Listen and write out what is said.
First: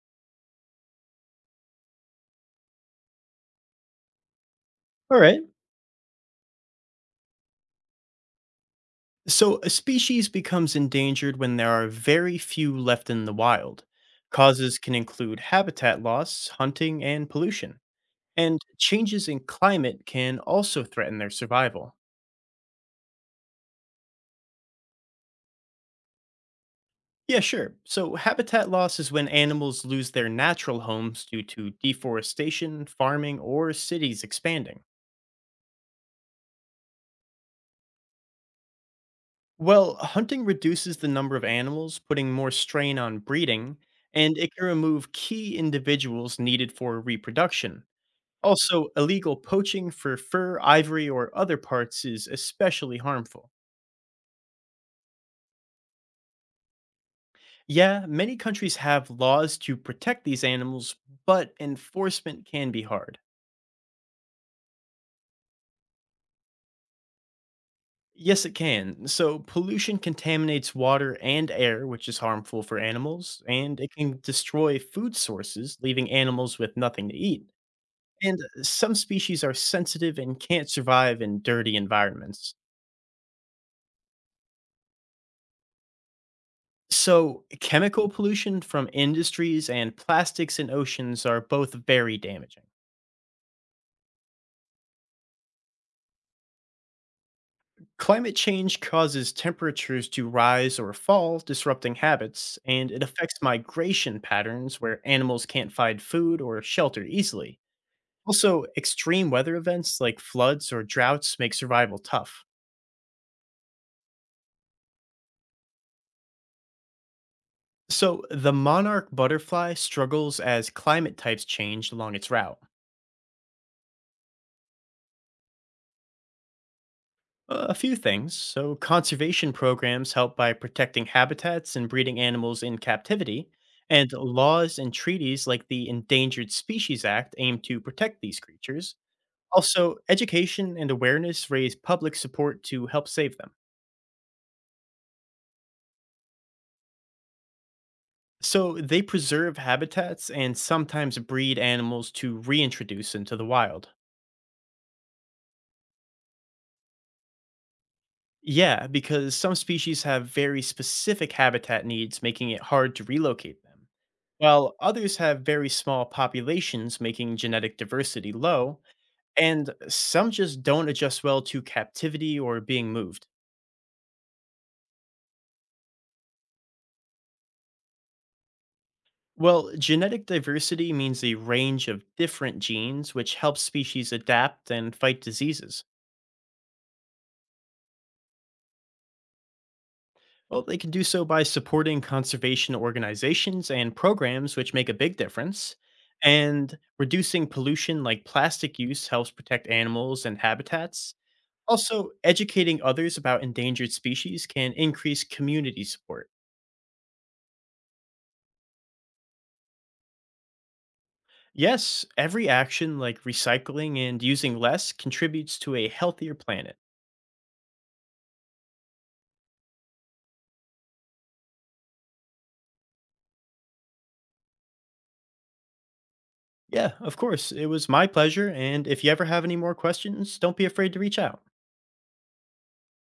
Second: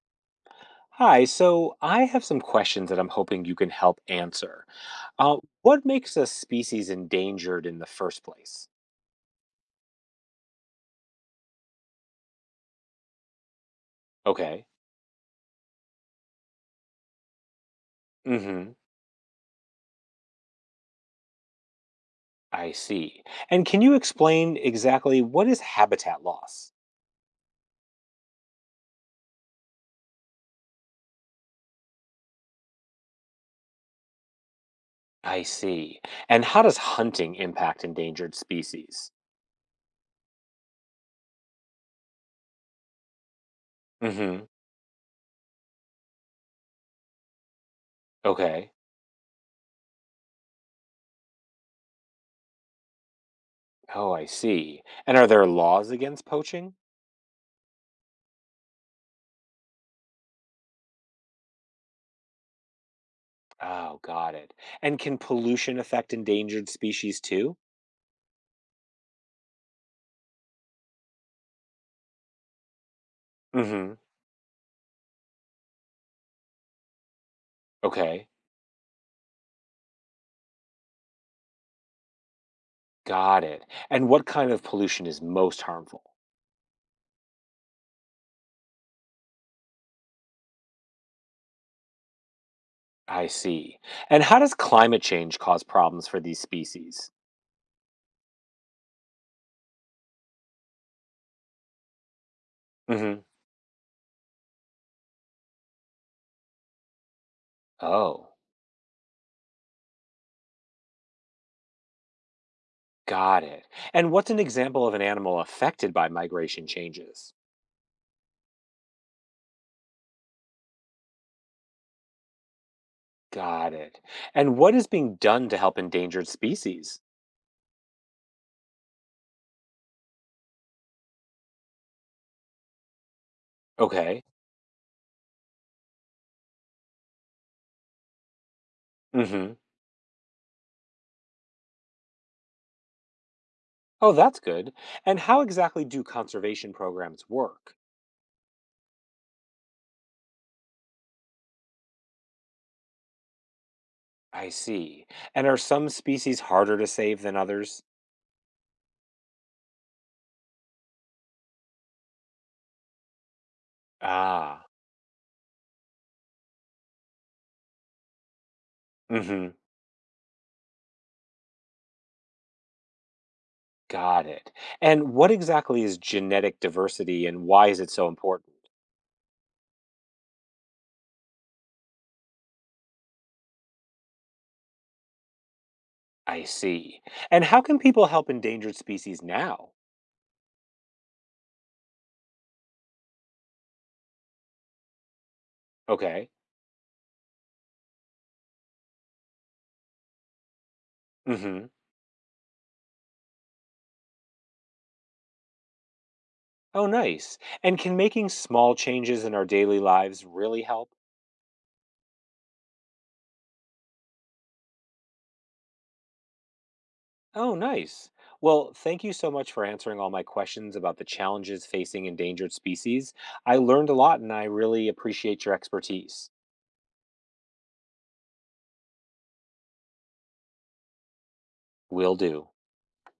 Hi, so I have some questions that I'm hoping you can help answer. All Uh, right. what makes a species endangered in the first place? So a species becomes endangered when there are very few left in the wild. Okay. Causes can include habitat loss, hunting, and pollution. And Mm-hmm. changes in climate can also threaten their survival. I see. And can you explain exactly what is habitat loss? Yeah, sure. So habitat loss is when animals lose their natural homes due to deforestation, farming, or cities expanding. I see. And how does hunting impact endangered species? Well, hunting reduces the number of animals, putting more strain on breeding, and Mm-hmm. it can remove key individuals needed for reproduction, Okay. Also, illegal poaching for fur, ivory, or other parts is especially harmful. Oh, I see. And are there laws against poaching? Yeah, many countries have laws to protect these animals, but enforcement can be hard. Oh, got it. And can pollution affect endangered species too? Yes, it can. So, pollution contaminates water and air, which is harmful for animals, and it Mm-hmm. can destroy food sources, leaving animals with nothing to eat. Okay. And some species are sensitive and can't survive in dirty environments. Got it. And what kind of pollution is most harmful? So, chemical pollution from industries and plastics in oceans are both very damaging. I see. And how does climate change cause problems for these species? Climate change causes temperatures to rise or fall, disrupting habits, and it Hmm. affects migration patterns where animals can't find food or shelter easily. Oh, Also, extreme weather events like floods or droughts make survival tough. got it. And what's an example of an animal affected by migration changes? So, the monarch butterfly struggles as climate types change along its route. Got it. And what is being done to help endangered species? A few things. So, conservation programs help by protecting habitats and breeding animals in captivity, and Okay. laws and treaties like the Endangered Species Act aim to protect these creatures. Hmm. Also, education and awareness raise public support to help save them. Oh, that's good. And how exactly do conservation programs work? So, they preserve habitats and sometimes breed animals to reintroduce into the wild. I see. And are some species harder to save than others? Yeah, because some species have very specific habitat needs, making it hard to relocate them, Ah. while others have very small populations, making genetic diversity low, Hmm. and some just don't adjust well to captivity or being moved. Got it. And what exactly is genetic diversity and why is it so important? Well, genetic diversity means a range of different genes, which helps species adapt and fight diseases. I see. And how can people help endangered species now? Well, they can do so by supporting conservation organizations and programs which make a big difference. Okay. And reducing pollution like plastic use helps protect animals and habitats. Mm-hmm. Also, educating others about endangered species can increase community support. Oh, nice. And can making small changes in our daily lives really help? Yes, every action like recycling and using less contributes to a healthier planet. Oh, nice. Well, thank you so much for answering all my questions about the challenges facing endangered species. I learned a lot and I really appreciate your expertise. Yeah, of course, it was my pleasure. And if you ever have any more questions, don't be afraid to reach out. Will do.